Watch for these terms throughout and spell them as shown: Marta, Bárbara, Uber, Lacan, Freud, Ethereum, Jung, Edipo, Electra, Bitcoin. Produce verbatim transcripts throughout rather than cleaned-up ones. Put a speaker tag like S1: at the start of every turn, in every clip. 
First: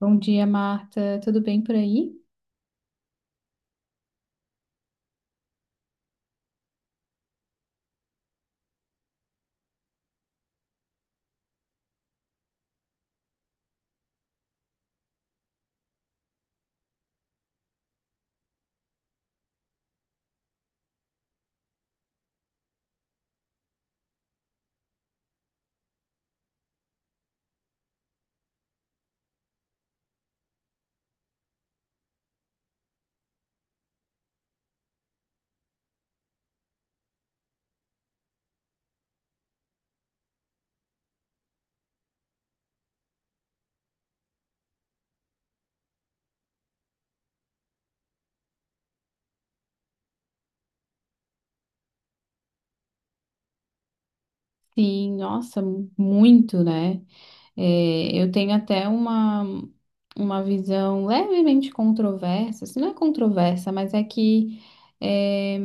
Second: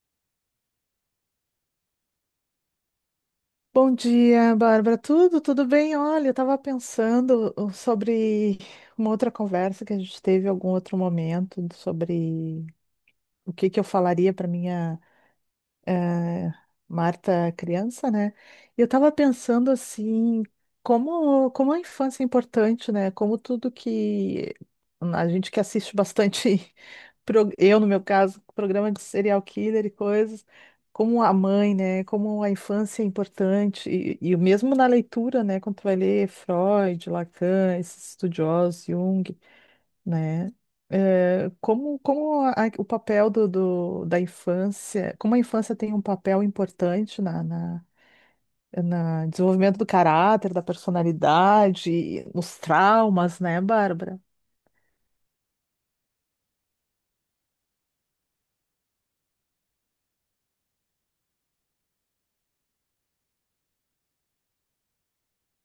S1: Bom dia, Marta. Tudo bem por aí?
S2: Bom dia, Bárbara. Tudo, tudo bem? Olha, eu estava pensando uh, sobre uma outra conversa que a gente teve em algum outro momento, sobre o que que eu falaria para minha eh, Marta criança, né? E eu tava pensando assim, como, como a infância é importante, né? Como tudo que a gente que assiste bastante, pro- eu no meu caso, programa de serial killer e coisas, como a mãe, né? Como a infância é importante, e, e mesmo na leitura, né? Quando tu vai ler Freud, Lacan, esses estudiosos, Jung, né? É, como como a- o papel do, do- da infância, como a infância tem um papel importante na, na, na desenvolvimento do caráter, da personalidade, e nos traumas, né, Bárbara?
S1: Sim, nossa, muito, né? É, eu tenho até uma, uma visão levemente controversa, se não é controversa, mas é que é,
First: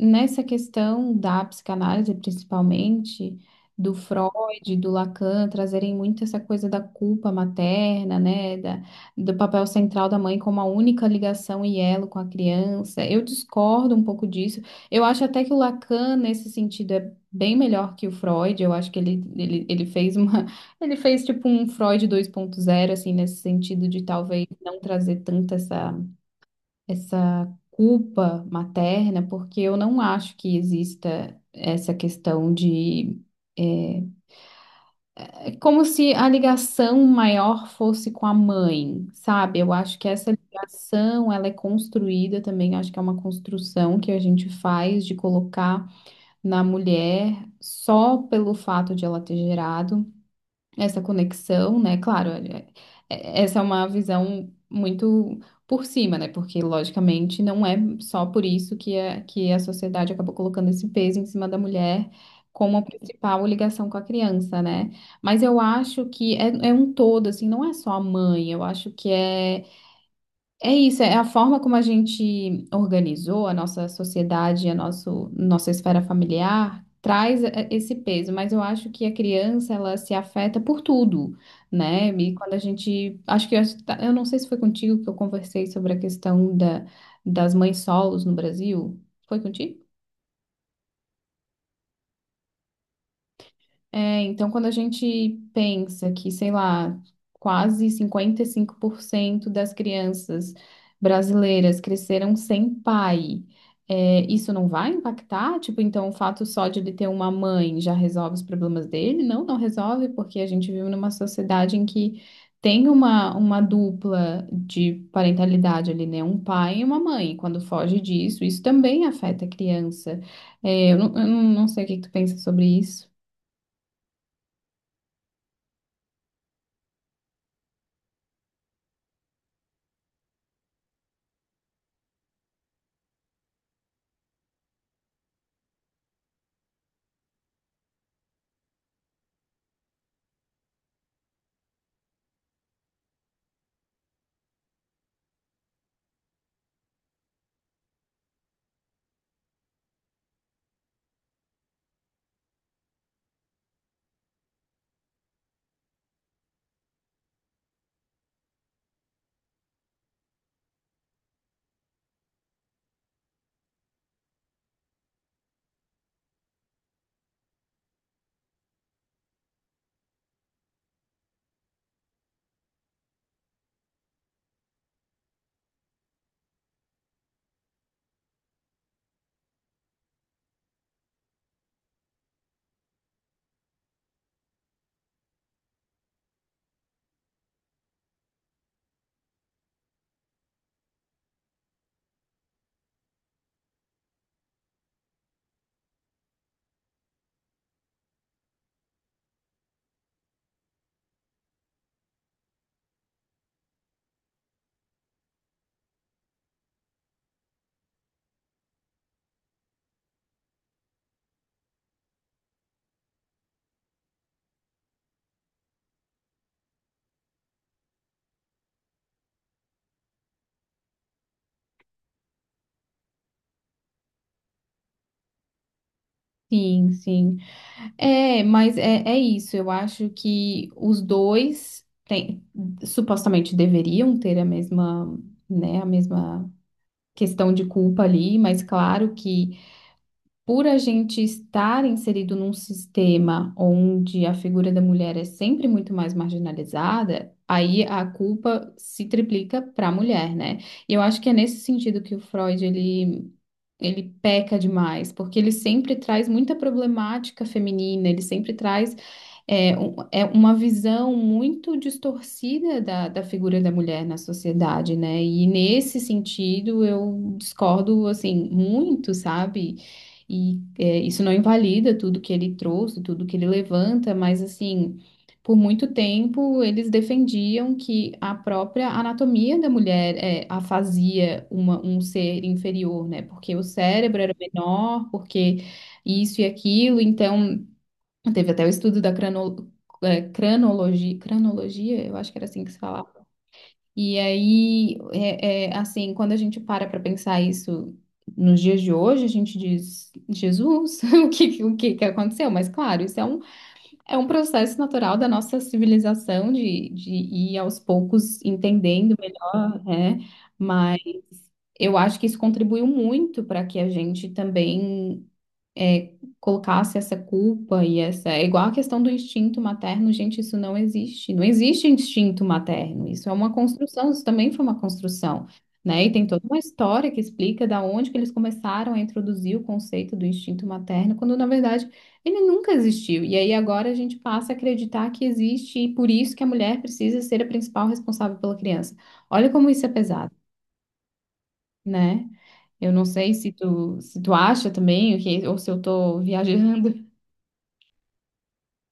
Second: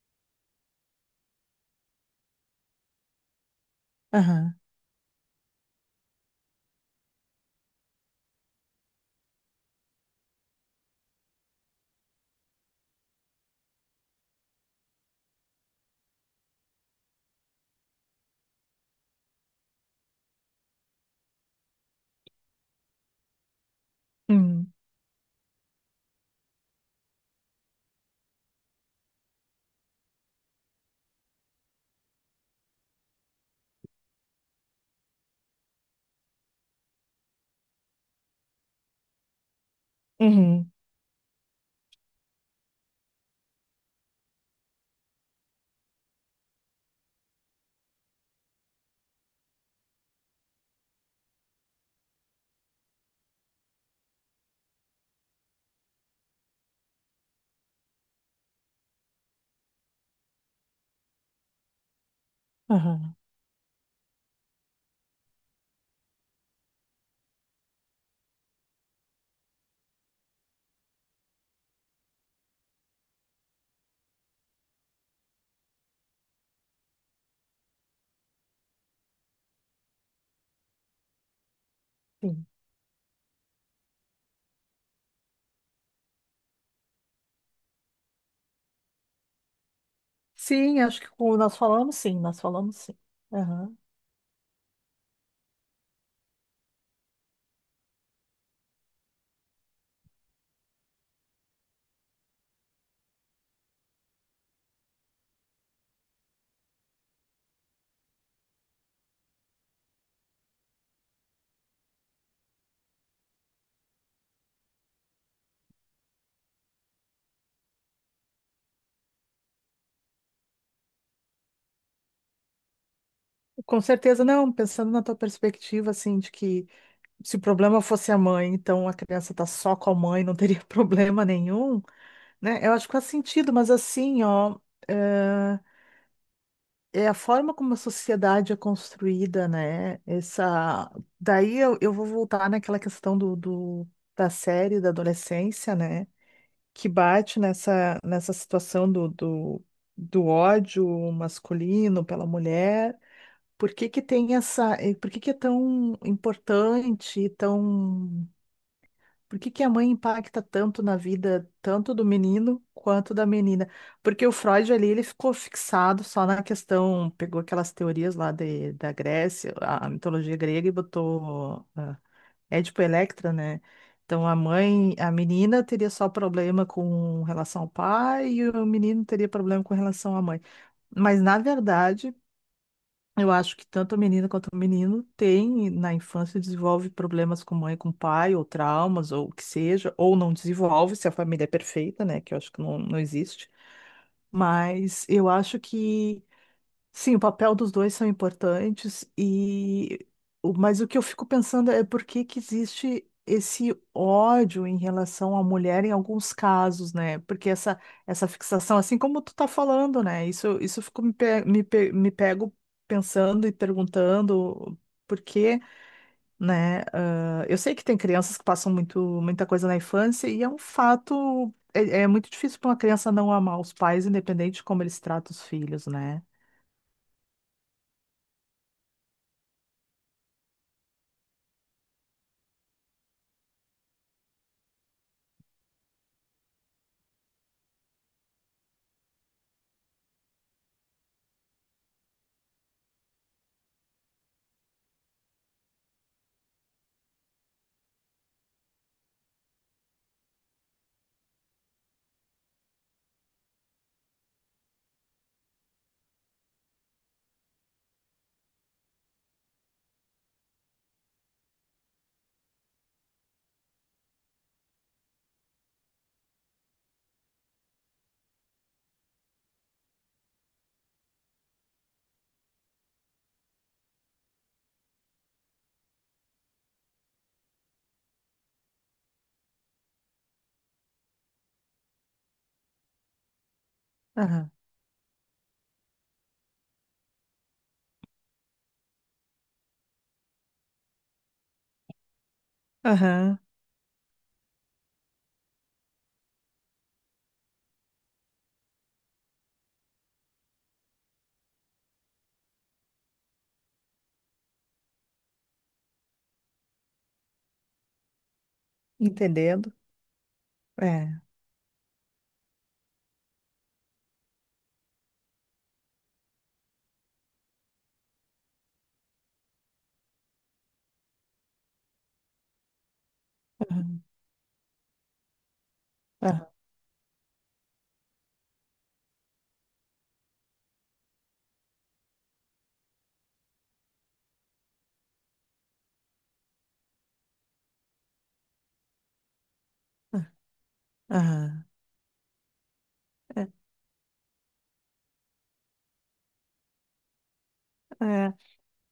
S1: nessa questão da psicanálise, principalmente, do
S2: Aham.
S1: Freud, do Lacan, trazerem muito essa coisa da culpa materna, né, da, do papel central da mãe como a única ligação e elo com a criança. Eu discordo um pouco disso. Eu acho até que o Lacan, nesse sentido, é bem melhor que o Freud. Eu acho que ele, ele, ele fez uma ele fez tipo um Freud dois ponto zero, assim, nesse sentido de talvez
S2: Uhum.
S1: não trazer tanta essa, essa culpa materna, porque eu não acho que exista essa questão de. É, é como se a ligação maior fosse com a mãe, sabe? Eu acho que essa
S2: Uhum.
S1: ligação, ela é construída também, acho que é uma construção que a gente faz de colocar na mulher só pelo fato de ela ter gerado essa conexão, né? Claro, é- é- essa é uma visão muito por cima, né? Porque, logicamente, não é só por isso que a, que a sociedade acabou colocando esse peso em cima da mulher como a
S2: Aham.
S1: principal ligação com a criança, né? Mas eu acho que é, é um todo, assim, não é só a mãe, eu acho que é. É isso, é a forma como a gente organizou a nossa sociedade, a nosso, nossa esfera familiar, traz eh, esse peso, mas eu acho que a criança, ela se afeta por tudo, né? E
S2: Sim.
S1: quando a gente, acho que, eu acho que tá- eu não sei se foi contigo que eu conversei sobre a questão da, das mães solos no Brasil, foi contigo?
S2: Sim, acho que com- nós falamos sim, nós falamos sim. Aham.
S1: É, então, quando a gente pensa que, sei lá, quase cinquenta e cinco por cento das crianças brasileiras cresceram sem pai, é, isso não vai impactar? Tipo, então o fato só de ele ter uma mãe já resolve os problemas dele? Não, não resolve, porque a gente vive numa sociedade em que tem uma, uma dupla de parentalidade ali, né? Um pai e uma mãe. Quando foge disso, isso também afeta a criança. É, eu não, eu não não sei o que que tu pensa sobre isso.
S2: Com certeza. Não, pensando na tua perspectiva, assim, de que se o problema fosse a mãe, então a criança tá só com a mãe, não teria problema nenhum. Né? Eu acho que faz sentido, mas assim, ó, eh, é a forma como a sociedade é construída, né? Essa... Daí eu, eu vou voltar naquela questão do, do- da série da adolescência, né? Que bate nessa, nessa situação do, do, do ódio masculino pela mulher. Por que que tem essa... eh, Por que que é tão importante, tão por que que a mãe impacta tanto na vida, tanto do menino quanto da menina? Porque o Freud ali, ele ficou fixado só na questão, pegou aquelas teorias lá de, da Grécia, a, a mitologia grega e botou ah, Édipo e Electra, né? Então a mãe, a menina teria só problema com relação ao pai e o menino teria problema com relação à mãe. Mas na verdade eu acho que tanto a menina quanto o menino tem, na infância, desenvolve problemas com mãe, com pai, ou traumas, ou o que seja, ou não desenvolve, se a família é perfeita, né? Que eu acho que não, não existe. Mas eu acho que sim, o papel dos dois são importantes e o- mas o que eu fico pensando é por que que existe esse ódio em relação à mulher em alguns casos, né? Porque essa essa fixação, assim como tu tá falando, né? Isso isso eu fico me, pe- me, pe- me pego pensando e perguntando por quê, né? Ah, eu sei que tem crianças que passam muito muita coisa na infância e é um fato, é, é muito difícil para uma criança não amar os pais, independente de como eles tratam os filhos, né?
S1: Sim, sim. É, mas é, é isso. Eu acho que os dois têm- supostamente deveriam ter a mesma, né, a mesma questão de culpa ali, mas claro que por a gente estar inserido num sistema onde a figura da mulher é sempre muito mais marginalizada, aí a culpa se triplica para a mulher, né? E eu acho que é nesse sentido que o Freud ele ele peca demais, porque ele sempre traz muita problemática feminina, ele sempre traz é, um- é uma visão muito distorcida da, da figura da mulher na sociedade, né? E nesse sentido eu discordo assim muito, sabe? E é, isso não invalida tudo que ele trouxe, tudo que ele levanta, mas assim. Por muito tempo, eles defendiam que a própria anatomia da mulher é, a fazia uma- um ser inferior, né? Porque o cérebro era menor, porque isso e aquilo. Então, teve até o estudo da crano- é, cranologi- cranologia, eu acho que era assim que se falava.
S2: Aham,
S1: E aí, é, é, assim, quando a gente para para pensar isso nos dias de hoje, a gente diz, Jesus, o que, o que que aconteceu? Mas claro, isso é um é um processo natural da nossa civilização de, de ir aos poucos entendendo
S2: entendendo.
S1: melhor, né? Mas
S2: É.
S1: eu acho que isso contribuiu muito para que a gente também é, colocasse essa culpa e essa. É igual a questão do instinto materno, gente, isso não existe. Não existe instinto materno, isso é uma
S2: Aham,
S1: construção, isso também foi uma construção. Né? E tem toda
S2: aham,
S1: uma história que explica da onde que eles começaram a introduzir o conceito do instinto materno, quando na verdade ele nunca existiu. E aí agora a gente passa a acreditar que existe e por isso que a mulher precisa ser a principal responsável pela criança. Olha como isso é pesado,
S2: aham.
S1: né? Eu não sei se tu, se tu acha também, o que- ou se eu tô viajando.
S2: É, é.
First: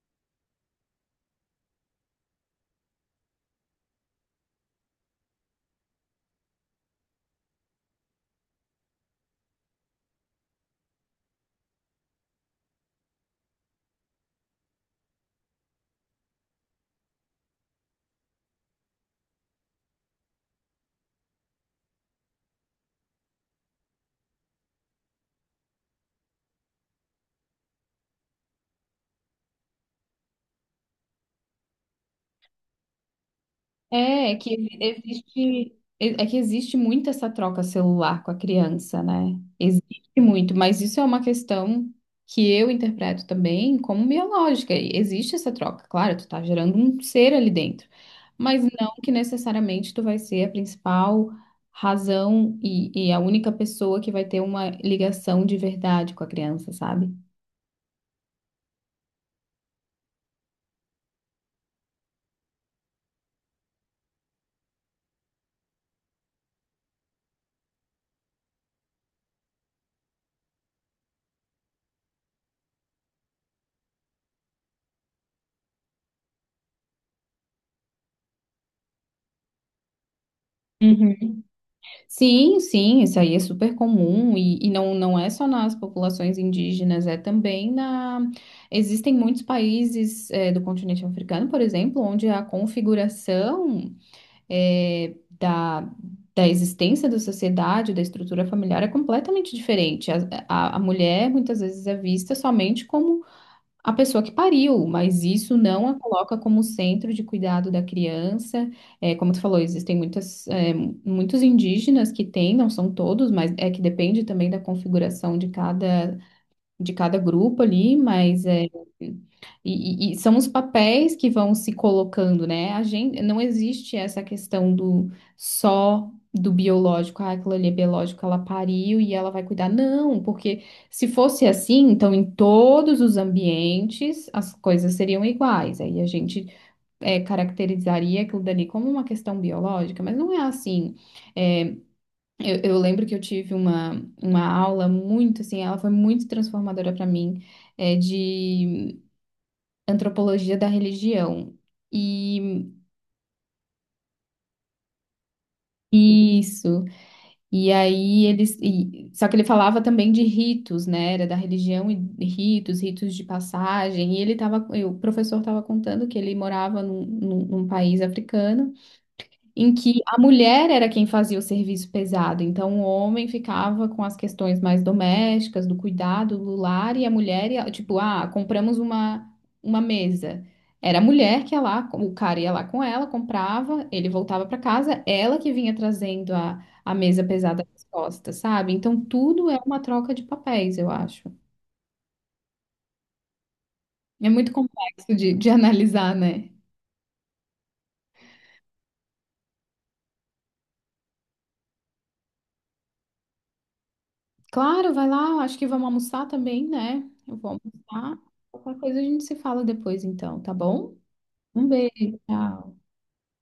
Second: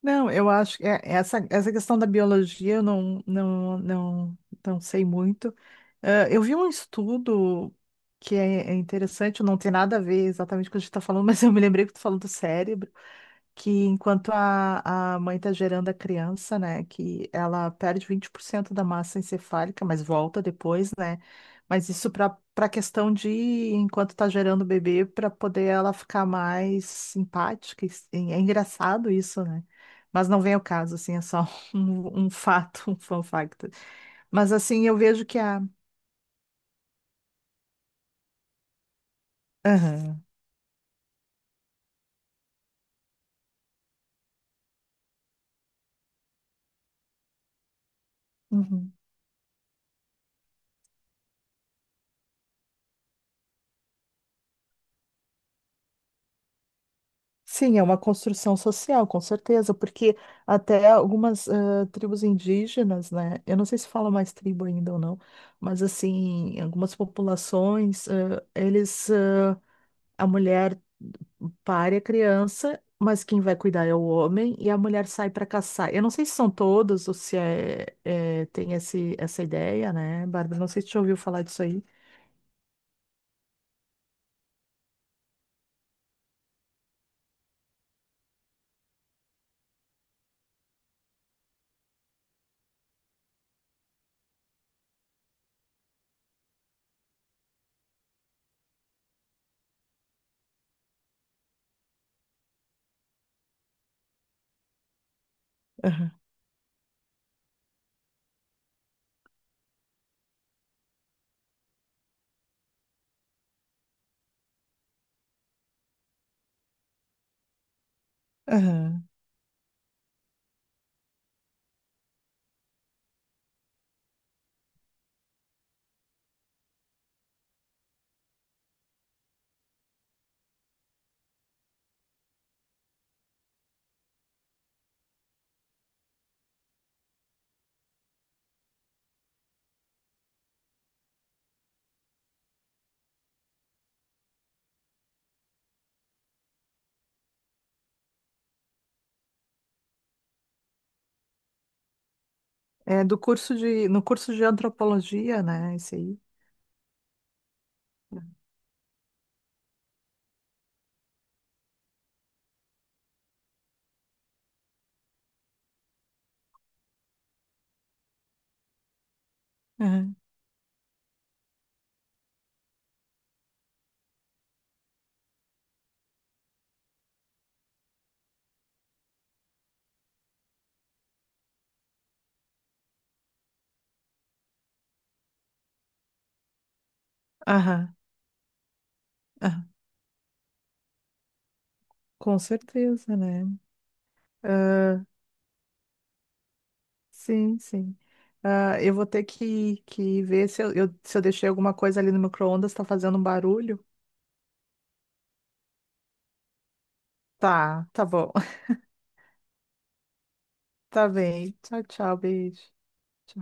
S2: Não, eu acho que é- essa, essa questão da biologia eu não, não, não, não sei muito. Ah, eu vi um estudo que é, é interessante, não tem nada a ver exatamente com o que a gente está falando, mas eu me lembrei que tu falou do cérebro, que enquanto a, a mãe está gerando a criança, né, que ela perde vinte por cento da massa encefálica, mas volta depois, né? Mas isso para para questão de enquanto está gerando o bebê, para poder ela ficar mais simpática. e- É engraçado isso, né? Mas não vem ao caso, assim, é só um, um fato, um fun fact.
S1: É, é
S2: Mas
S1: que
S2: assim, eu vejo que a.
S1: existe, é que existe muito essa troca celular com a criança, né? Existe
S2: Aham.
S1: muito, mas isso é uma questão que eu interpreto também como biológica. E existe essa troca, claro, tu tá gerando um ser ali dentro, mas
S2: Uhum.
S1: não que necessariamente tu vai ser a principal razão e, e a única pessoa que vai ter uma ligação de verdade com a criança, sabe?
S2: Sim, é uma construção social, com certeza, porque até algumas eh, tribos indígenas, né? Eu não sei se fala mais tribo ainda ou não, mas assim, algumas populações, eh, eles, eh, a mulher pare a criança, mas quem vai cuidar é o homem e a mulher sai para caçar. Eu não sei se são todos ou se é, é, tem esse, essa ideia, né, Bárbara? Não sei se você já ouviu falar disso aí.
S1: Sim, sim, isso aí é super comum e, e não, não é só nas populações indígenas, é também na... Existem muitos países eh, do continente africano, por exemplo, onde a configuração eh, da, da existência da sociedade, da estrutura familiar é completamente diferente. A, a, a mulher muitas vezes é vista somente como a pessoa que pariu, mas isso não a
S2: Aham,
S1: coloca como centro de cuidado da criança. É, como tu falou, existem muitas, é, muitos indígenas que têm, não são todos, mas é que depende também da configuração de cada de cada grupo ali, mas é,
S2: aham.
S1: e, e- e são os papéis que vão se colocando, né? A gente não existe essa questão do só do biológico, ah, aquilo ali é biológico, ela pariu e ela vai cuidar. Não, porque se fosse assim, então em todos os ambientes as coisas seriam iguais. Aí a gente é, caracterizaria aquilo dali como uma questão biológica, mas não é assim. É, eu, eu lembro que eu tive uma, uma aula muito, assim, ela foi muito transformadora para mim, é, de antropologia da religião. E
S2: É do curso de, no curso de antropologia, né? Isso aí.
S1: isso. E aí eles. E- só que ele falava também de ritos, né? Era da religião e ritos, ritos de passagem. E ele tava. E O professor estava contando que ele morava num, num num país africano em que
S2: Aham.
S1: a mulher era quem fazia o serviço pesado, então o homem ficava com as questões mais domésticas, do cuidado, do lar, e a mulher ia, tipo, ah, compramos uma, uma mesa. Era a mulher que ia lá, o cara ia lá com ela, comprava, ele voltava para casa, ela que vinha trazendo a, a mesa pesada nas
S2: Aham,
S1: costas, sabe? Então tudo é
S2: aham,
S1: uma troca de papéis, eu acho.
S2: com certeza, né?
S1: É muito
S2: Ah,
S1: complexo de, de analisar, né?
S2: sim, sim. Ah, eu vou ter que, que ver se eu, eu- se eu deixei alguma coisa ali no micro-ondas, tá fazendo um barulho?
S1: Claro, vai lá. Acho que vamos almoçar também, né? Eu vou
S2: Tá, tá
S1: almoçar.
S2: bom.
S1: Qualquer coisa a gente se fala depois, então, tá bom?
S2: Tá bem.
S1: Um
S2: Tchau, tchau,
S1: beijo,
S2: beijo.
S1: tchau.